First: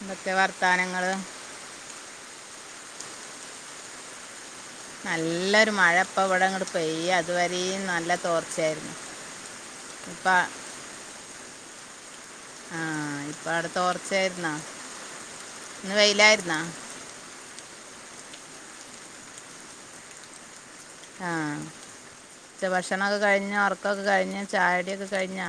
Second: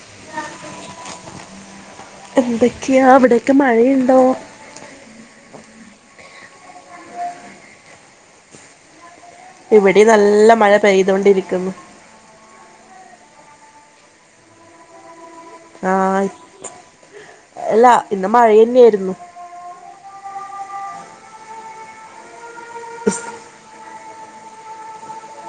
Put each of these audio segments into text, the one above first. ഇന്തക്കെ വർത്താനങ്ങള്. എന്തൊക്കെയാ അവിടെയൊക്കെ മഴയുണ്ടോ? നല്ലൊരു മഴ ഇപ്പ ഇവിടെ ഇങ്ങട് പെയ്യാ ഇതുവരിം നല്ല തോർച്ച. ഇവിടെ നല്ല മഴ പെയ്തൊണ്ടിരികുന്നു. ആഹ ഇപ്പൊ അവിടോർച്ചയായിരുന്നോ? ആഹ് അല്ലാ ഇന്ന് മഴ ന്നെയിരുന്നു. ആ ഉച്ച ഭക്ഷണക്കെ കഴിഞ്ഞ് ഉറക്കമൊക്കെ കഴിഞ്ഞ് ചായടിയൊക്കെ കഴിഞ്ഞാ?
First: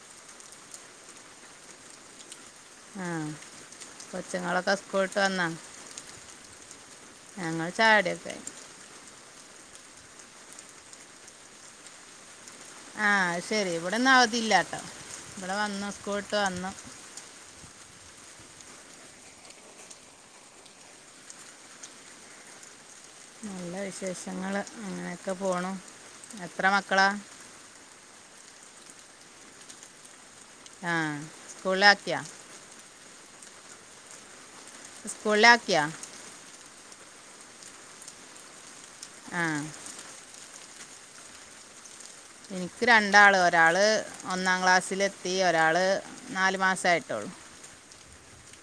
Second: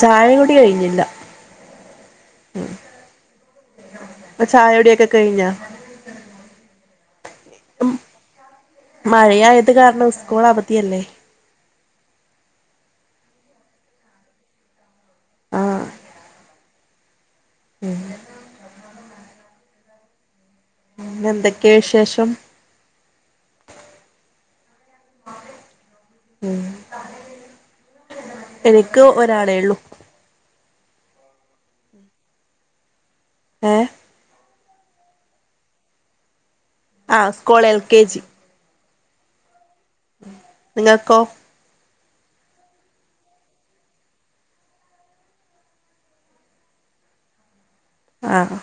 ചായകുടി കഴിഞ്ഞില്ല ഉ. ആഹ കൊച്ചുങ്ങളൊക്കെ സ്കൂള് ട്ട് വന്നോ? കഴിഞ്ഞാ ഞങ്ങള്ൾ ചായടിക്കെ കഴിഞ്ഞി മഴയത് കാരണം സ്കൂൾ അവധിയല്ലേ? ആഹ ശെരി ഇവിടെന്നും അവതില്ലാട്ടോ ഇവിടെ ആഹ് വന്നു സ്കൂളട്ട് വന്നു. ഉം പിന്നെന്തൊക്കെ വിശേഷം? നല്ല വിശേഷങ്ങള് ങ്ങനെയൊക്കെ പോണു. എത്ര മക്കളാ? എനിക്ക് ഒരാളേ ഉള്ളു. ആഹ് സ്കൂള്ലക്കിയാ. ഏ സ്കൂളിലക്കിയ? ആ സ്കൂൾ എൽ കെ ജി. ആ നിങ്ങൾക്കോ? എനിക്ക് രണ്ടാള് ഒരാള് ഒന്നാം ക്ലാസ്സിലെത്തി. ഒരാള് നാല് മാസമായിട്ടോള്ളൂ. ആഹ്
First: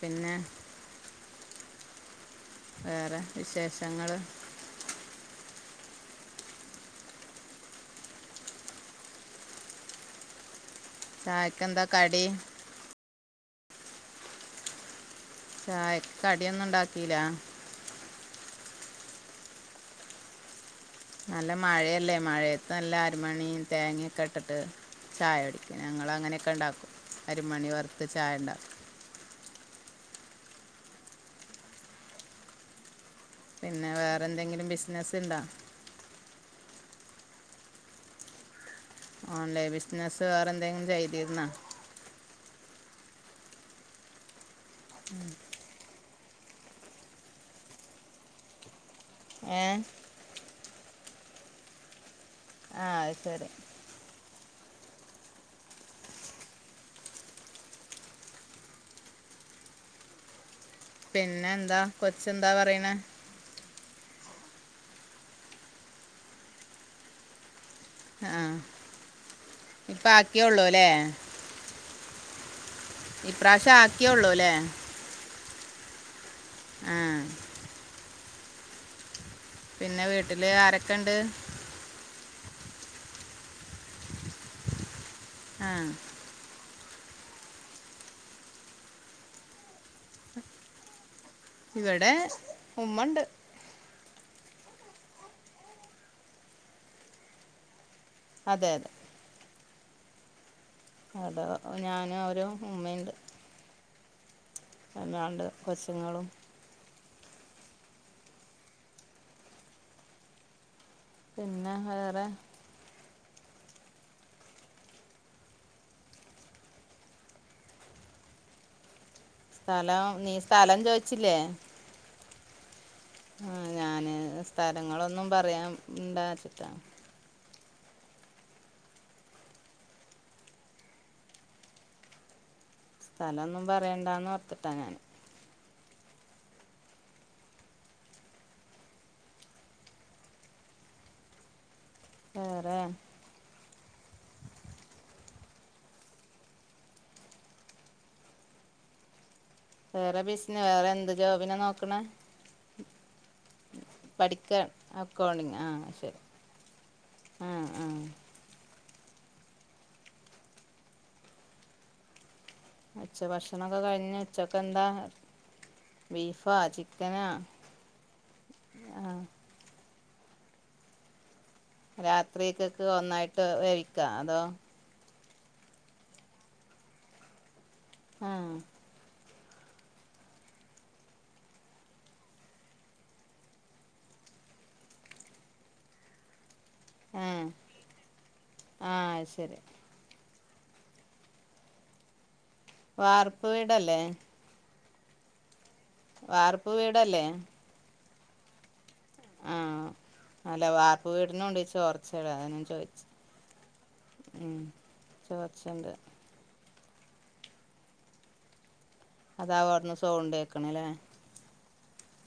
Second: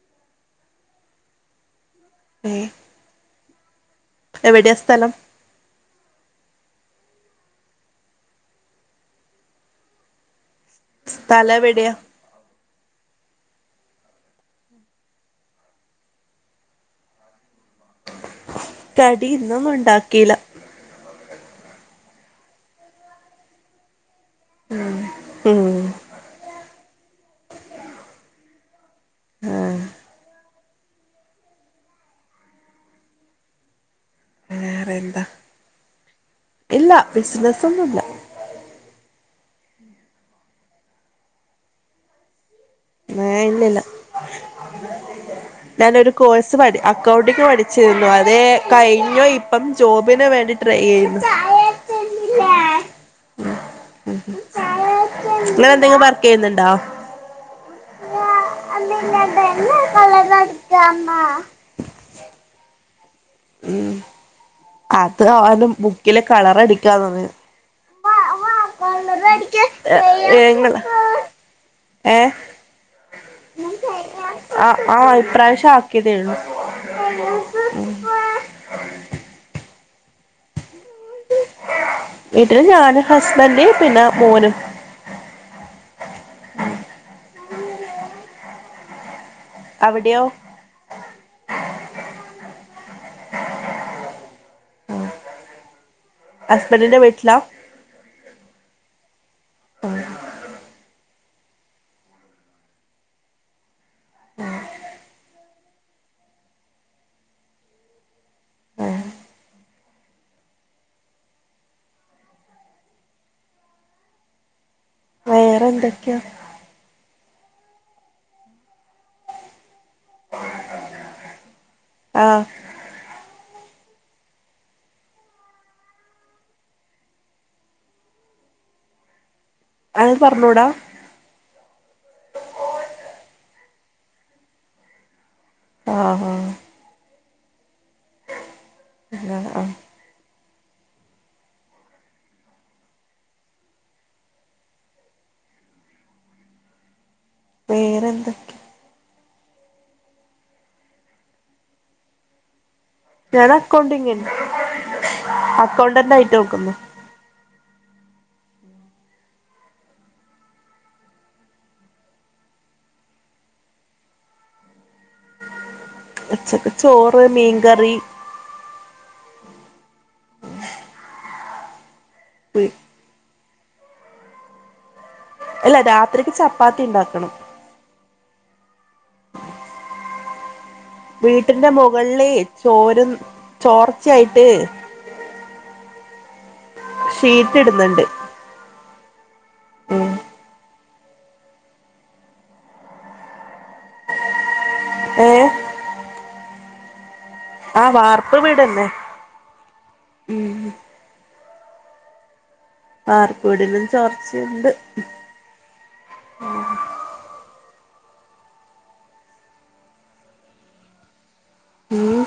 പിന്നെ ഏ വേറെ വിശേഷങ്ങള്. എവിടെയാ സ്ഥലം? സ്ഥലം ചായക്ക എന്താ എവിടെയാ കടി? ചായക്ക്‌ കടിയൊന്നും ഒണ്ടാക്കില? കടി ഇന്നൊന്നും ഒണ്ടാക്കിയില്ല. നല്ല മഴയല്ലേ. മഴയത്ത് നല്ല അരിമണിയും തേങ്ങൊക്കെ ഇ ഇട്ടിട്ട് ചായ ഉം കുടിക്കും. ഞങ്ങൾ അങ്ങനെയൊക്കെ ഒണ്ടാക്കും. അരിമണി വറത്ത് ചായ ഒണ്ടാക്കും. ആഹ് പിന്നെ വേറെ എന്തെങ്കിലും ബിസിനസ് വേറെന്താ ഇണ്ടോ? ഇല്ല ബിസിനസ്സ് ഒന്നും ഇല്ല. ഓൺലൈൻ ബിസിനസ്സ് വേറെ എന്തെങ്കിലും ചെയ്തിരുന്നോ? ഏയ്‌ ഇല്ലില്ല. ഞാനൊരു കോഴ്സ് പ അക്കൗണ്ടിങ് പഠിച്ചിരുന്നു. അത് കഴിഞ്ഞു ഇപ്പം ഏ ജോബ് ജോബിന് വേണ്ടി ട്രൈ ചെയ്യുന്നു. ആഹ് അത് ശരി നിങ്ങളെന്തെങ്കിലും വർക്ക് ചെയ്യുന്നുണ്ടോ? [unintelligible] പിന്നെന്താ? കൊച്ചെന്താ പറയണെ? ഉം അതു ഓനും ബുക്കിലെ കളർ അടിക്കാ തോന്ന് ണ് ആഹ് ഏഹ് ഇപ്രാവശ്യം ആക്കിയുള്ളൂ അല്ലേ ആഹ് ആഹ് ഈ പ്രാവശ്യം ആക്കിയതേയുള്ളൂ. ആ പിന്നെ വീട്ടില് ആരൊക്കെ ഇണ്ട്? വീട്ടില് ഞാന് ഹസ്ബന്റ് പിന്നെ മോനും. ആഹ് അവിടെയോ? ഇവിടെ ഉമ്മണ്ട് ഹസ്ബന്റിന്റെ വീട്ടിലാ? അതെ അതെ. അതൊ ഞാനും അവർടെ ഉമ്മയുണ്ട്. പിന്നെ രണ്ട് കൊച്ചുങ്ങളും പിന്നെ വേറെ വേറെ എന്തൊക്കെയാ? സ്ഥലം നീ സ്ഥലം ചോയിച്ചില്ലേ ആഹ് ആഹ് ഞാന് സ്ഥലങ്ങളൊന്നും പറയാൻ ണ്ടാ ച്ചാ അത് പറഞ്ഞുടാ സ്ഥലൊന്നും പറയണ്ടാന്ന് ഓർത്തിട്ടാ ഞാന്. ആഹ് ആഹ് ആഹ് വെറെ വെറെന്തൊക്കെയാ? വേറെ ബിസിന വേറെ എന്ത് ജോബിനാ നോക്കണെ? ഞാൻ അക്കൗണ്ടിങ്ങിന് പഠിക്കൻ അക്കൗണ്ടിങ് ആഹ് അക്കൗണ്ടന്റ് ശരി ആയിട്ട് നോക്കുന്നു ആഹ് ആഹ് ഉച്ച ഭക്ഷണൊക്കെ കഴിഞ്ഞ ഉച്ചക്കെന്താ? ഉച്ചക്ക് ചോറ് മീൻകറി. ആഹ് രാത്രിക്കക്ക് ഒന്നായിട്ട് വേവിക്കൊ അതോ? അല്ല രാത്രിക്ക് ചപ്പാത്തി ഉണ്ടാക്കണം. ആഹ് വീട്ടിന്റെ മൊകളില് ചോരും ചോർച്ചയായിട്ട് ആഹ് സീറ്റ്ട്ന്ന്ണ്ട്. ആഹ് അഹ് ശരി. ഉം. വാർപ്പ് വീടല്ലേ. ഏഹ്. വാർപ്പ് വീടല്ലേ. ആഹ് വാർപ്പ് വീടന്നെ. ആഹ് അല്ല വാർപ്പ് വീട്നുണ്ട്‌ ഈ ചോർച്ചടെ അതാ ഞാ ചോയ് വാർപ്പ് വീടിലും ചോർച്ചയ്ണ്ട്. ചോർച്ചണ്ട്. അതാവു അട്ന്ന് സൗണ്ടേക്ക്ണ് ലെ. ഉം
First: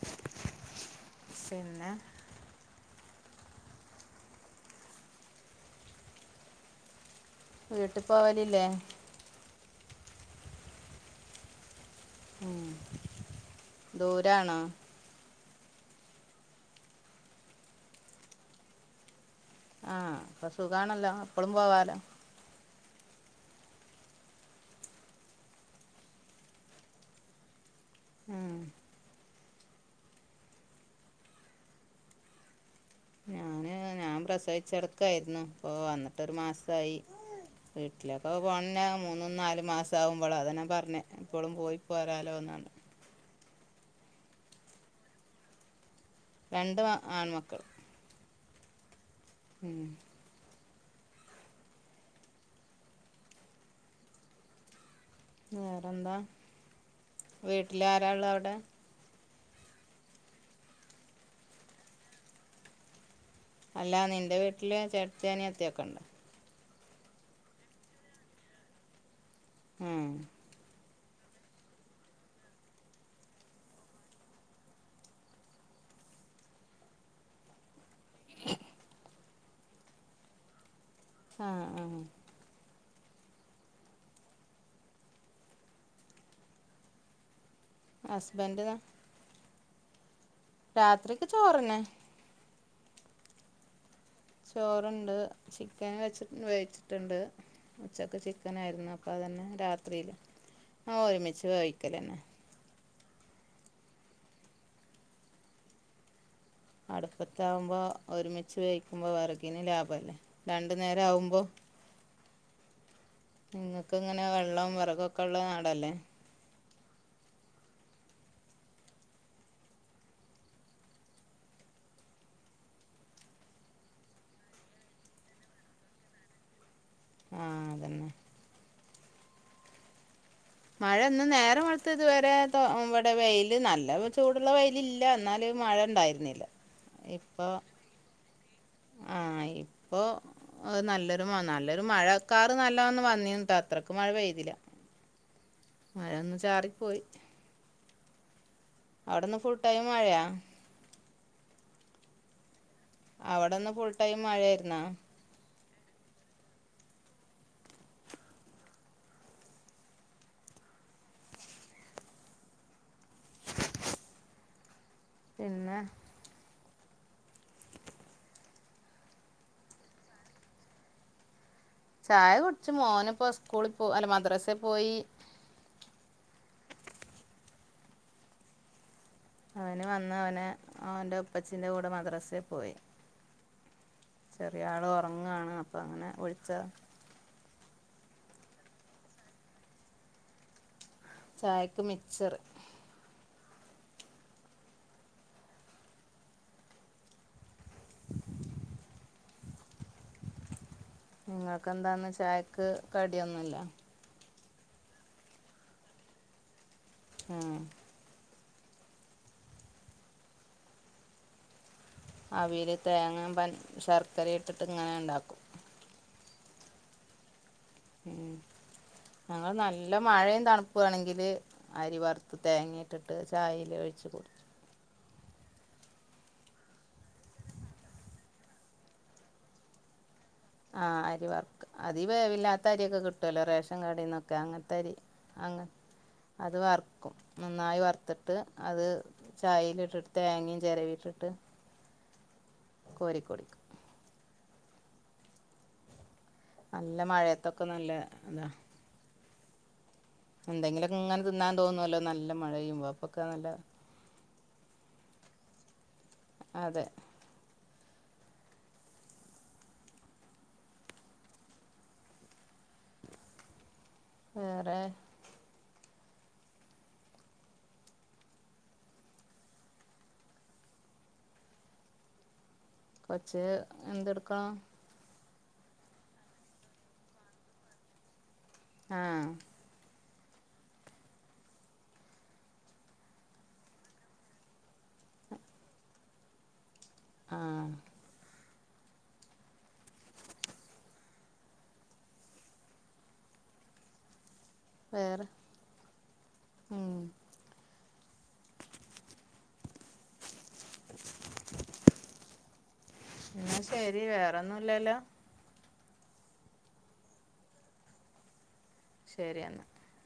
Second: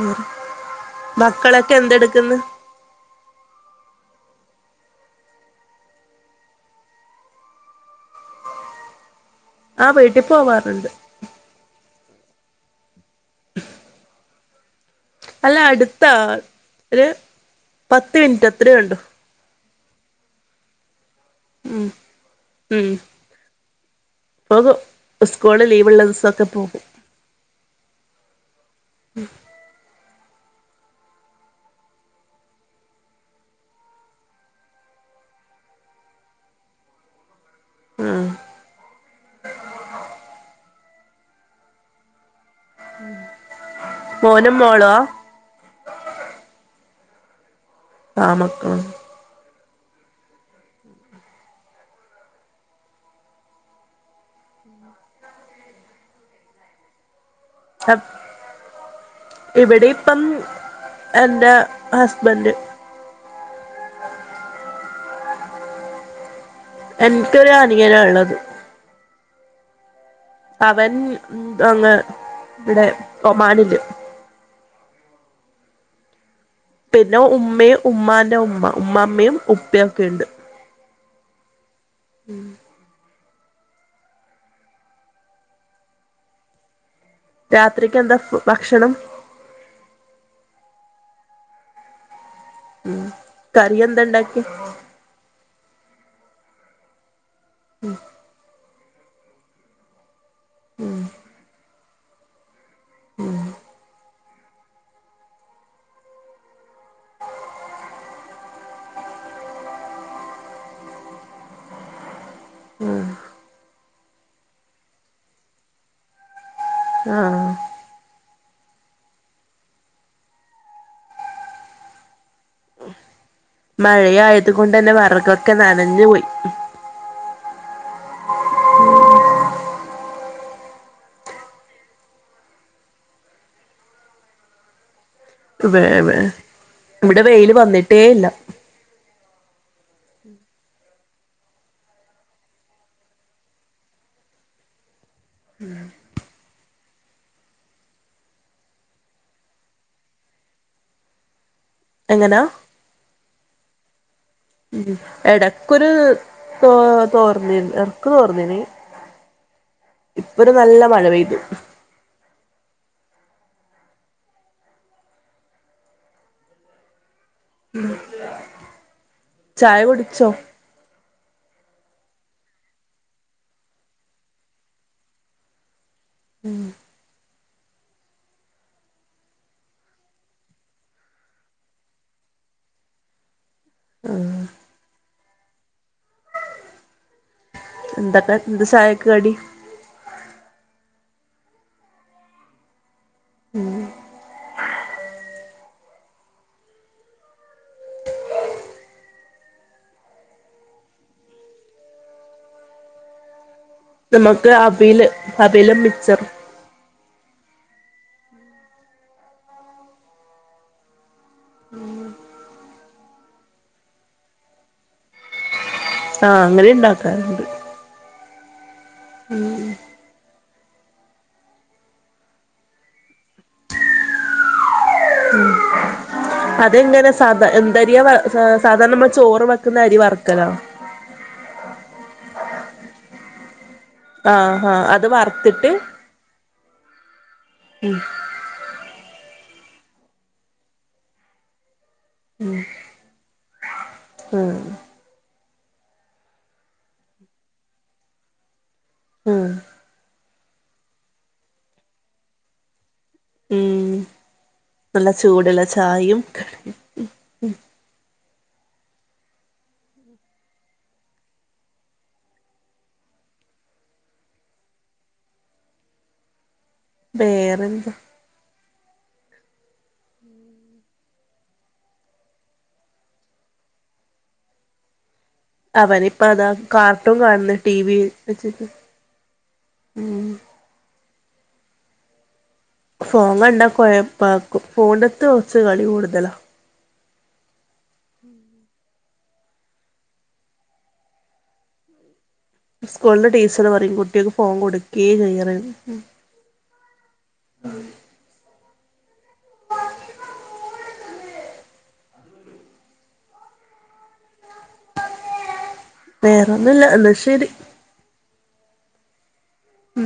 ഉം മക്കളൊക്കെ പിന്നെ എന്തെട്ക്ക്‌ന്ന്‌? വീട്ട് പോവലില്ലേ. ആഹ് വീട്ടി പോവാറ്ണ്ട്. ഉം ദൂരാണോ? അല്ല അടുത്താ ഒരു പത്ത് മിൻറ്റ് അത്രേ ഒള്ളൂ. ആഹ് പ്പ സുഖാണല്ലോ എപ്പളും ഉം പോവാലോ. ഉം പോകു സ്കൂള് ലീവ്ള്ള ദിവസൊക്കെ പോകും. ഉം. ഞാന് ഞാം പ്രസവിച്ചട്ക്കായിരുന്നു പ്പൊ വന്നിട്ടൊരു മാസായി. ഉം വീട്ടിലൊക്കെ പോണന്ന മൂന്നും നാല് മാസാവുമ്പളാ അതാ ഞാ പർഞ്ഞെ. പ്പളും പോയി പോരാലോ ന്നാണ്. മോനും മോള്വാ. രണ്ട് മാ ആൺമക്കള്. ആണ്മക്കള്. ഉം. വേറെന്താ വീട്ടിലാരാള്ള അവ്ടെ. ഇവടിപ്പം എന്റെ ഹസ്ബൻ്റ്. അല്ല നിന്റെ വീട്ടില് ചേട്ടത്തി അനിയത്തി ഒക്കെ ണ്ടാ. എൻക്കൊര് അനിയനാള്ളത്. ഉം. അവൻ അങ്ങ് ഇവിടെ ഒമാനില്. പിന്നെ ഉമ്മി ഉമ്മാന്റെ ഉമ്മ ഉമ്മാമ്മയും ഉപ്പ്യൊക്കെ ണ്ട്. ആഹ് ആഹ്. ഉം. രാത്രിക്കെന്താ ഫ് ഹസ്ബൻഡ് ദാ ഭക്ഷണം? രാത്രിക്ക് ചോറന്നെ. ഉം കറിയെന്ത ണ്ട ചോറ്ണ്ട് ചിക്കന് വെച്ചി വേവിച്ച്ട്ട് ണ്ട് ഉച്ചക്ക് ചിക്കനായിര്ന്നു അ പ്പതന്നെ രാത്രിയില് ആഹ് ഒരുമിച്ച് കയിക്കലെന്നെ. ഉം. അടുപ്പത്താവുമ്പോ ഒരുമിച്ച് വേവിക്കുമ്പ വെറകിന് ലാഭല്ലേ. രണ്ട് നേരാവുമ്പൊ. ആഹ്. നിങ്ങക്കെങ്ങന വെള്ളം വെറകൊക്കെള്ള നാടല്ലേ. ആഹ് ആഹ്. മഴയായത് കൊണ്ടെന്നെ വെറകൊക്കെ നനഞ്ഞു പോയി. ആഹ് അതന്നെ. മഴന്ന് നേരം വെൾത് ഇത് വരെ തോ ഇവടെ വെയില് നല്ല ചൂടുള്ള വെയിലില്ല ന്നാലഹ് മഴ വേ ണ്ടായിര്ന്നില്ല ഇപ്പോ. ട്ടേയില്ല ആ ഇപ്പൊ നല്ലൊരു നല്ലൊരു മഴക്കറ് നല്ലന്ന് വന്നിട്ടോ അത്രയ്ക്ക് മഴ പെയ്തില്ല. മയോന്ന് ചാറി പോയി. അവിടെന്ന് ഫുൾ ടൈം മഴയാ എങ്ങനാ? അവടന്ന് ഫുൾ ടൈം മഴയായിരുന്നാ? എടയ്ക്കൊരു തോ തോർന്നി എടക്ക് തോറ്ന്നീന്. ഇപ്പ ഒരു നല്ല മഴ പെയ്തു. പിന്നെ ഉം ചായ കുടിച്ചോ? ചായ കുടിച്ചു മോനെ പോ സ്കൂളിൽ പോ അല്ല മദ്രസെ പോയി. ഉം അവന് വന്ന അവന് അവന്റെ ഉപ്പച്ചീന്റെ കൂടെ മദ്രസൽ പോയി. ചെറിയ ആള് ഒറങ്ങണ് അപ്പൊ അങ്ങനെ വിളിച്ച എന്തക്ക എന്ത ചായക്കടി? ചായക്ക് മിക്ച്ചർ. ഉം ങ്ങൾക്കന്താന്ന് ചായക്ക് കടിയൊന്നുല്ല. നമുക്ക് അവ്ല് അവിലും മിച്ചറും ആഹ് അവില് തേങ്ങിം പ ശര്ക്കര ഇട്ടിട്ട് ഇങ്ങനെ ഇണ്ടാക്കും. ആ അങ്ങനെണ്ടാക്കാറ്ണ്ട്. ഏ ഞങ്ങൾ ന നല്ല മഴയും തണുപ്പ് ആണങ്കിൽ അരി വറുത്ത് തേങ്ങിയിട്ടിട്ട് ചായൽ ഒഴിച് കു അതെങ്ങനെ സാധ എന്തരിയാ സാധാരണ നമ്മൾ ചോറ് വെക്കുന്ന അരി വർ ആ അരി വർക്ക് അതീ വേവല്ലാത്ത അരിയൊക്കെ കിട്ടുവല്ലോ റേഷൻ കാർഡന്നൊക്കെ അങ ആ അത് വറ്ത്തിട്ട് അത് വറ്ക്കും നന്നായി വറുത്തി ട്ട് അത് ചായൽ ഇട്ടിട്ട് തേങ്ങയും ചിരവി ഇട്ടിട്ട് ഉം ഉം നല്ല മഴയത്തൊക്കെ നല്ല ഇത ഉം എന്തെങ്കിലൊക്കെ ഇങ്ങനെ തിന്നാൻ തോന്നല്ലോ നല്ല മഴയുമ്പോ? ഉം നല്ല ചൂടുള്ള ചായയും ക അതെ വേറെ വേറെന്താ? പച്ചേ എന്തെടുക്കണ? അവന് ഇപ്പ അതാ കാർട്ടൂൺ കാണുന്ന ടി വി വെച്ചി ആഹ് ഉം ഫോ [unintelligible] കണ്ടാ കൊയപ്പാകും ഫോണ്ടത്ത് കൊറച്ച് കളി കൂടുതലാ. ആഹ് സ്കൂളെ ടീച്ചർ പറയും കുട്ടികൾക്ക് ഫോണ് കൊടുക്കേ വേറെ ചെയ്യർ ഉം ന്ന ശരി വേറെന്നുംല്ലല്ലോ? വേറെന്നുല്ല ന്നാ ശരി. ശരി എന്നാ ഉം